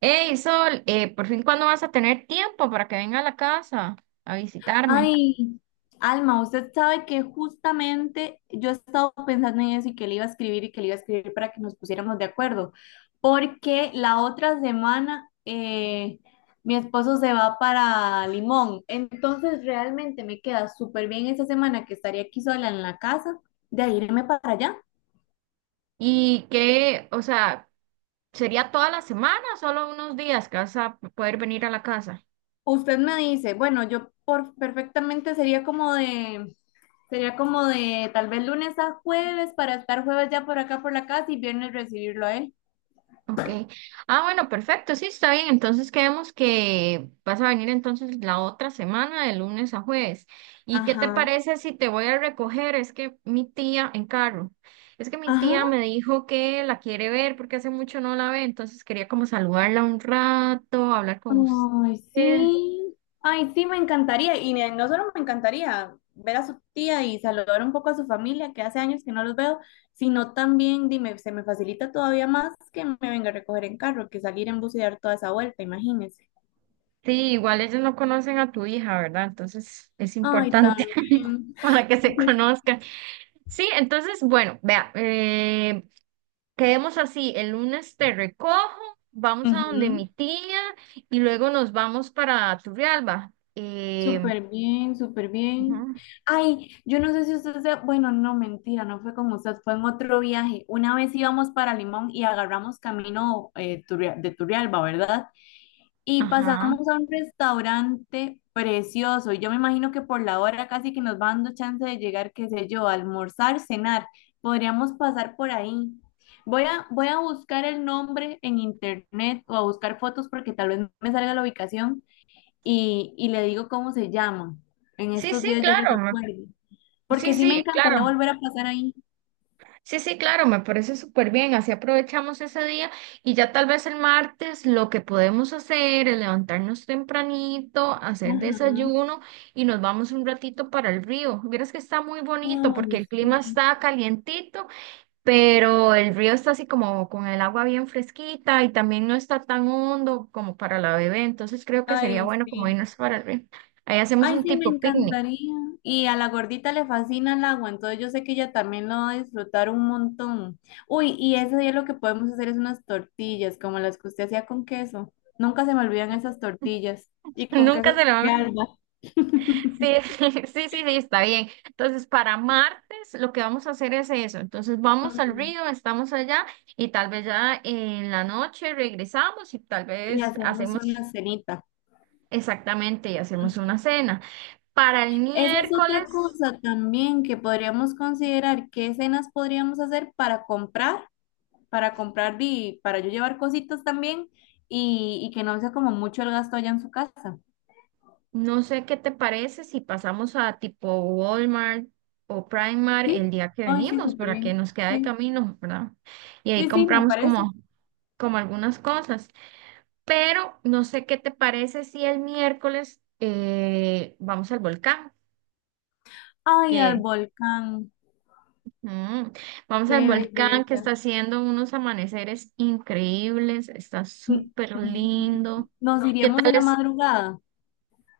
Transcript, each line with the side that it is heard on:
right: Hey, Sol, por fin, ¿cuándo vas a tener tiempo para que venga a la casa a visitarme?
left: Ay, Alma, usted sabe que justamente yo he estado pensando en eso y que le iba a escribir y que le iba a escribir para que nos pusiéramos de acuerdo, porque la otra semana mi esposo se va para Limón, entonces realmente me queda súper bien esa semana que estaría aquí sola en la casa de irme para allá.
right: Y que, o sea, ¿sería toda la semana o solo unos días que vas a poder venir a la casa?
left: Usted me dice, bueno, perfectamente sería como de tal vez lunes a jueves para estar jueves ya por acá por la casa y viernes recibirlo a él.
right: Ok. Ah, bueno, perfecto. Sí, está bien. Entonces quedamos que vas a venir entonces la otra semana, de lunes a jueves. ¿Y qué te
left: Ajá.
right: parece si te voy a recoger? Es que mi tía en carro. Es que mi tía me
left: Ajá.
right: dijo que la quiere ver porque hace mucho no la ve, entonces quería como saludarla un rato, hablar con
left: Ay,
right: usted.
left: sí. Ay, sí, me encantaría. Y no solo me encantaría ver a su tía y saludar un poco a su familia, que hace años que no los veo, sino también, dime, se me facilita todavía más que me venga a recoger en carro, que salir en bus y dar toda esa vuelta, imagínese.
right: Sí, igual ellos no conocen a tu hija, ¿verdad? Entonces es
left: Ay,
right: importante
left: también.
right: para que se conozcan. Sí, entonces, bueno, vea, Quedemos así, el lunes te recojo, vamos a donde
left: Ujú.
right: mi tía y luego nos vamos para Turrialba.
left: Súper bien, súper bien.
right: Ujú.
left: Ay, yo no sé si usted se... Bueno, no, mentira, no fue con usted, fue en otro viaje. Una vez íbamos para Limón y agarramos camino de Turrialba, ¿verdad? Y
right: Ajá.
left: pasamos a un restaurante precioso. Y yo me imagino que por la hora casi que nos va dando chance de llegar, qué sé yo, a almorzar, cenar. Podríamos pasar por ahí. Voy a buscar el nombre en internet o a buscar fotos porque tal vez me salga la ubicación y le digo cómo se llama. En
right: Sí,
left: estos
right: sí,
left: días yo le
right: claro.
left: recuerdo,
right: Sí,
left: porque sí me
right: sí, claro.
left: encantaría volver a pasar ahí.
right: Sí, sí, claro, me parece súper bien. Así aprovechamos ese día y ya tal vez el martes lo que podemos hacer es levantarnos tempranito, hacer
left: Ajá.
right: desayuno y nos vamos un ratito para el río. Vieras que está muy bonito porque
left: Ay,
right: el clima
left: sí,
right: está calientito pero el río está así como con el agua bien fresquita y también no está tan hondo como para la bebé, entonces creo que sería
left: ay,
right: bueno como
left: sí.
right: irnos para el río. Ahí hacemos
left: Ay,
right: un
left: sí, me
right: tipo picnic.
left: encantaría. Y a la gordita le fascina el agua, entonces yo sé que ella también lo va a disfrutar un montón. Uy, y ese día lo que podemos hacer es unas tortillas, como las que usted hacía con queso. Nunca se me olvidan esas tortillas. Y con
right: Nunca
left: queso
right: se lo
left: de
right: van.
left: alba.
right: Sí, sí, sí, sí, está bien. Entonces, para martes lo que vamos a hacer es eso. Entonces, vamos al
left: Ujú.
right: río, estamos allá y tal vez ya en la noche regresamos y tal
left: Y
right: vez
left: hacemos
right: hacemos
left: una cenita.
right: exactamente y hacemos una cena. Para el
left: Esa es otra
right: miércoles.
left: cosa también que podríamos considerar, qué escenas podríamos hacer para comprar y para yo llevar cositas también y que no sea como mucho el gasto allá en su casa.
right: No sé qué te parece si pasamos a tipo Walmart o Primark el
left: ¿Sí?
right: día que
left: Ay, sí,
right: venimos,
left: súper
right: para que
left: bien.
right: nos queda de
left: Sí,
right: camino, ¿verdad? Y ahí
left: sí, sí, me
right: compramos
left: parece.
right: como, como algunas cosas. Pero no sé qué te parece si el miércoles vamos al volcán,
left: Ay, al
right: que
left: volcán,
right: mm, vamos
left: qué
right: al volcán que está
left: belleza.
right: haciendo unos amaneceres increíbles, está
left: Mm,
right: súper
left: mm, mm, mm, mm.
right: lindo.
left: Nos
right: ¿Qué
left: iríamos
right: tal
left: en la
right: es?
left: madrugada.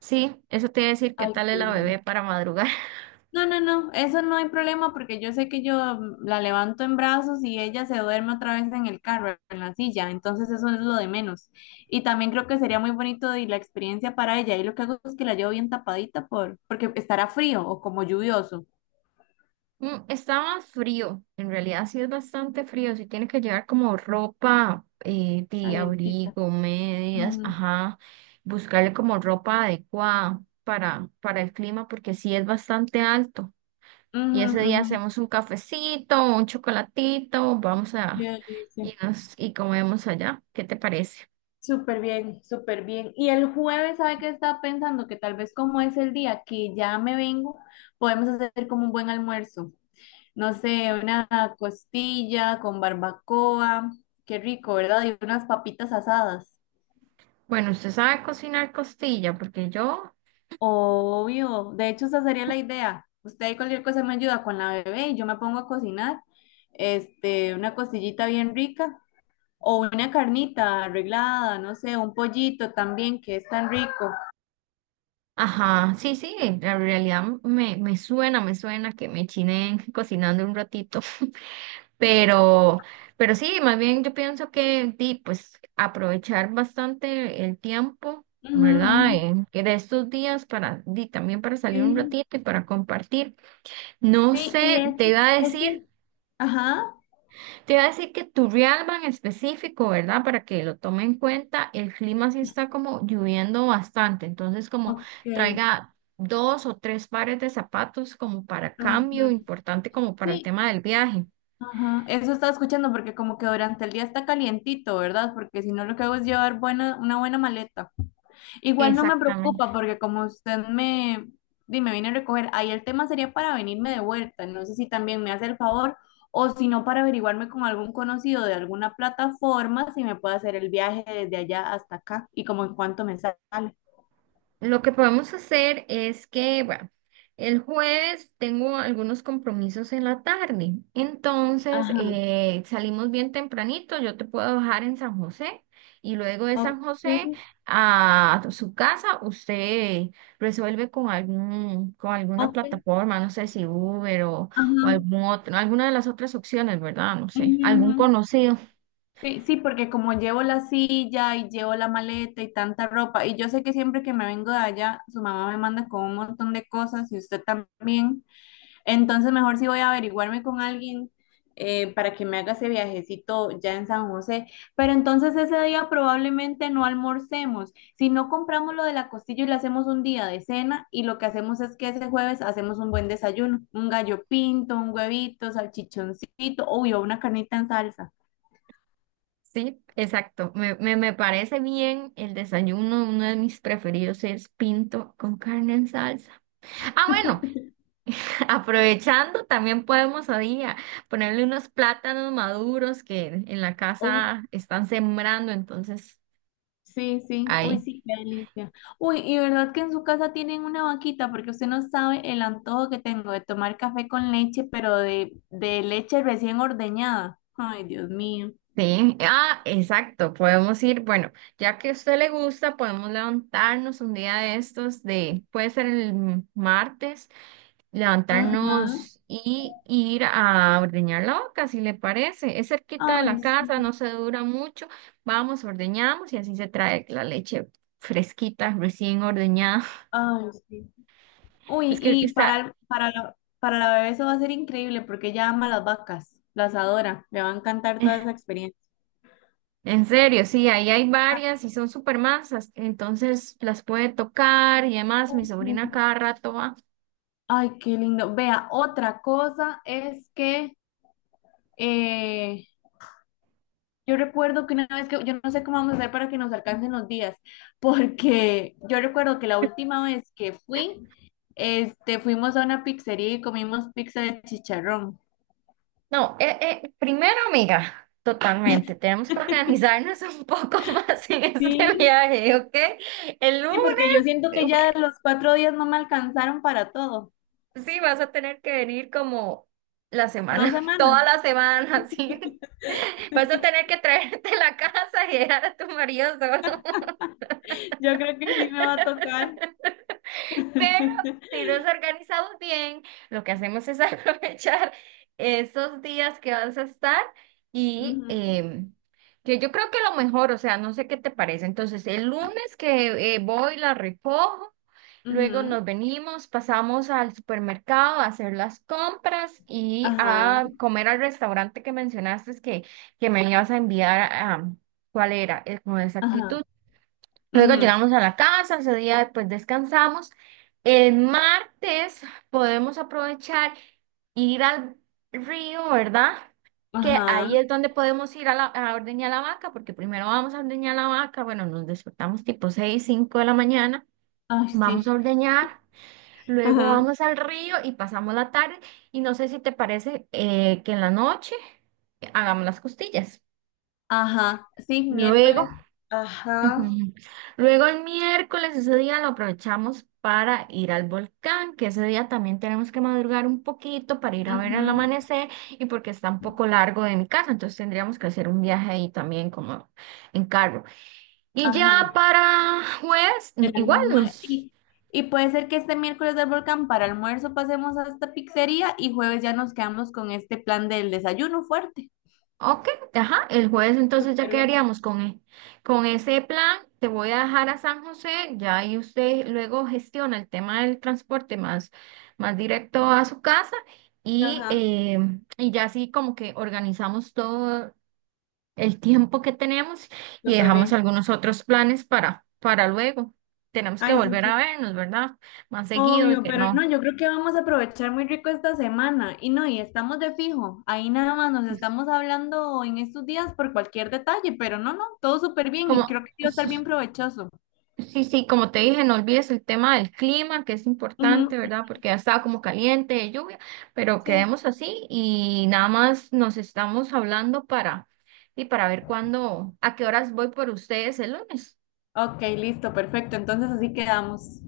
right: Sí, eso te iba a decir, ¿qué
left: Ay,
right: tal
left: qué
right: es la bebé
left: lindo.
right: para madrugar?
left: No, no, no, eso no hay problema porque yo sé que yo la levanto en brazos y ella se duerme otra vez en el carro, en la silla, entonces eso es lo de menos. Y también creo que sería muy bonito y la experiencia para ella. Y lo que hago es que la llevo bien tapadita porque estará frío o como lluvioso,
right: Mm, está más frío, en realidad sí es bastante frío, sí tiene que llevar como ropa de
left: calientita.
right: abrigo, medias,
left: Ujú,
right: ajá, buscarle como ropa adecuada para el clima porque sí es bastante alto. Y
left: ujú,
right: ese día
left: ujú.
right: hacemos un cafecito, un chocolatito, vamos
left: Qué
right: a
left: delicia.
right: y nos y comemos allá. ¿Qué te parece?
left: Súper bien, súper bien. Y el jueves, ¿sabe qué estaba pensando? Que tal vez como es el día que ya me vengo, podemos hacer como un buen almuerzo. No sé, una costilla con barbacoa, qué rico, ¿verdad? Y unas papitas asadas.
right: Bueno, usted sabe cocinar costilla porque yo,
left: Obvio, de hecho esa sería la idea. Usted ahí cualquier cosa me ayuda con la bebé y yo me pongo a cocinar, este, una costillita bien rica o una carnita arreglada, no sé, un pollito también que es tan rico.
right: ajá, sí, sí, en realidad me, me suena que me chiné cocinando un ratito. Pero, pero sí, más bien yo pienso que di, pues aprovechar bastante el tiempo,
left: Ujú,
right: ¿verdad?
left: ujú.
right: En, que de estos días para di, también para salir un
left: Sí,
right: ratito y para compartir. No
left: sí, y
right: sé,
left: ese,
right: te iba a decir,
left: ese, ajá,
right: te iba a decir que Turrialba en específico, ¿verdad? Para que lo tome en cuenta, el clima sí está como lloviendo bastante, entonces como
left: ok,
right: traiga dos o tres pares de zapatos como para cambio,
left: ajá.
right: importante como para el
left: Sí,
right: tema del viaje.
left: ajá, eso estaba escuchando porque como que durante el día está calientito, ¿verdad? Porque si no lo que hago es llevar buena, una buena maleta. Igual no me
right: Exactamente.
left: preocupa porque di, me viene a recoger, ahí el tema sería para venirme de vuelta. No sé si también me hace el favor o si no para averiguarme con algún conocido de alguna plataforma si me puede hacer el viaje desde allá hasta acá y como en cuánto me sale.
right: Lo que podemos hacer es que, bueno, el jueves tengo algunos compromisos en la tarde, entonces
left: Ajá,
right: salimos bien tempranito, yo te puedo bajar en San José y luego de
left: ok,
right: San José a su casa usted resuelve con algún, con alguna
left: ok,
right: plataforma, no sé si Uber o
left: ajá.
right: algún otro, alguna de las otras opciones, ¿verdad? No sé,
left: Ujú,
right: algún
left: ujú.
right: conocido.
left: Sí, sí, porque como llevo la silla y llevo la maleta y tanta ropa, y yo sé que siempre que me vengo de allá, su mamá me manda con un montón de cosas y usted también, entonces mejor sí voy a averiguarme con alguien para que me haga ese viajecito ya en San José. Pero entonces ese día probablemente no almorcemos, si no compramos lo de la costilla y le hacemos un día de cena y lo que hacemos es que ese jueves hacemos un buen desayuno, un gallo pinto, un huevito, salchichoncito, uy, o una carnita en salsa.
right: Sí, exacto. Me parece bien el desayuno. Uno de mis preferidos es pinto con carne en salsa. Ah, bueno, aprovechando, también podemos ahí a día ponerle unos plátanos maduros que en la casa están sembrando. Entonces,
left: Sí, sí. Uy,
right: ahí.
left: sí, qué delicia. Uy, y verdad que en su casa tienen una vaquita, porque usted no sabe el antojo que tengo de tomar café con leche, pero de leche recién ordeñada. Ay, Dios mío.
right: Sí, ah, exacto. Podemos ir, bueno, ya que a usted le gusta, podemos levantarnos un día de estos de, puede ser el martes.
left: Ajá.
right: Levantarnos y ir a ordeñar la vaca, si le parece. Es cerquita de
left: Ay,
right: la casa, no
left: sí.
right: se dura mucho. Vamos, ordeñamos y así se trae la leche fresquita, recién ordeñada.
left: Ay, sí. Uy,
right: Es que
left: y
right: está,
left: para la bebé eso va a ser increíble, porque ella ama las vacas, las adora. Le va a encantar toda esa experiencia.
right: en serio, sí, ahí hay
left: Ah,
right: varias y son súper masas, entonces las puede tocar y además mi
left: ujú.
right: sobrina cada rato va.
left: Ay, qué lindo. Vea, otra cosa es que eh, yo recuerdo que una vez que, yo no sé cómo vamos a hacer para que nos alcancen los días, porque yo recuerdo que la última vez que fui, este, fuimos a una pizzería y comimos pizza de chicharrón.
right: No, primero, amiga, totalmente, tenemos que organizarnos un poco más en este
left: Sí,
right: viaje, ¿ok? El lunes
left: sí, porque yo siento que ya los 4 días no me alcanzaron para todo.
right: sí, vas a tener que venir como la
left: Dos
right: semana,
left: semanas.
right: toda la semana, sí. Vas a tener que traerte la casa y dejar a tu marido solo.
left: Yo creo que sí me va a tocar.
right: Pero si nos organizamos bien, lo que hacemos es aprovechar esos días que vas a estar y
left: Ujú,
right: que yo creo que lo mejor, o sea, no sé qué te parece. Entonces, el lunes que voy, la recojo, luego
left: ujú,
right: nos venimos, pasamos al supermercado a hacer las compras y
left: ajá,
right: a comer al restaurante que mencionaste que me ibas a enviar a... ¿Cuál era? Con exactitud.
left: ajá,
right: Luego
left: ujú,
right: llegamos a la casa, ese día pues descansamos. El martes podemos aprovechar ir al río, ¿verdad? Que
left: ajá,
right: ahí es donde podemos ir a, a ordeñar la vaca, porque primero vamos a ordeñar la vaca, bueno, nos despertamos tipo 6 5 de la mañana,
left: ay,
right: vamos a
left: sí,
right: ordeñar, luego
left: ajá,
right: vamos al río y pasamos la tarde, y no sé si te parece que en la noche hagamos las costillas.
left: ajá, sí,
right: Luego
left: miércoles,
right: Ujú.
left: ajá,
right: Luego el miércoles, ese día lo aprovechamos para ir al volcán, que ese día también tenemos que madrugar un poquito para ir a ver el
left: ujú.
right: amanecer y porque está un poco largo de mi casa, entonces tendríamos que hacer un viaje ahí también como en carro. Y ya
left: Ajá.
right: para jueves, mm,
left: El
right: igual
left: almue-
right: nos
left: y, y puede ser que este miércoles del volcán para almuerzo pasemos a esta pizzería y jueves ya nos quedamos con este plan del desayuno fuerte.
right: ok, ajá, el jueves entonces ya
left: Súper bien.
right: quedaríamos con, con ese plan. Te voy a dejar a San José, ya ahí usted luego gestiona el tema del transporte más, más directo a su casa y,
left: Ajá,
right: eh, y ya así como que organizamos todo el tiempo que tenemos y
left: súper
right: dejamos
left: bien.
right: algunos otros planes para luego. Tenemos que
left: Ay, sí,
right: volver a
left: sí.
right: vernos, ¿verdad? Más seguido y
left: Obvio,
right: que
left: pero
right: no,
left: no, yo creo que vamos a aprovechar muy rico esta semana. Y no, y estamos de fijo. Ahí nada más nos estamos hablando en estos días por cualquier detalle, pero no, no, todo súper bien y
right: como...
left: creo que sí va a estar bien provechoso.
right: Sí, sí, como te dije, no olvides el tema del clima, que es importante,
left: Ujú,
right: ¿verdad? Porque ya estaba como caliente, de lluvia, pero
left: sí.
right: quedemos así y nada más nos estamos hablando para, y para ver cuándo, a qué horas voy por ustedes el lunes.
left: Ok, listo, perfecto. Entonces así quedamos.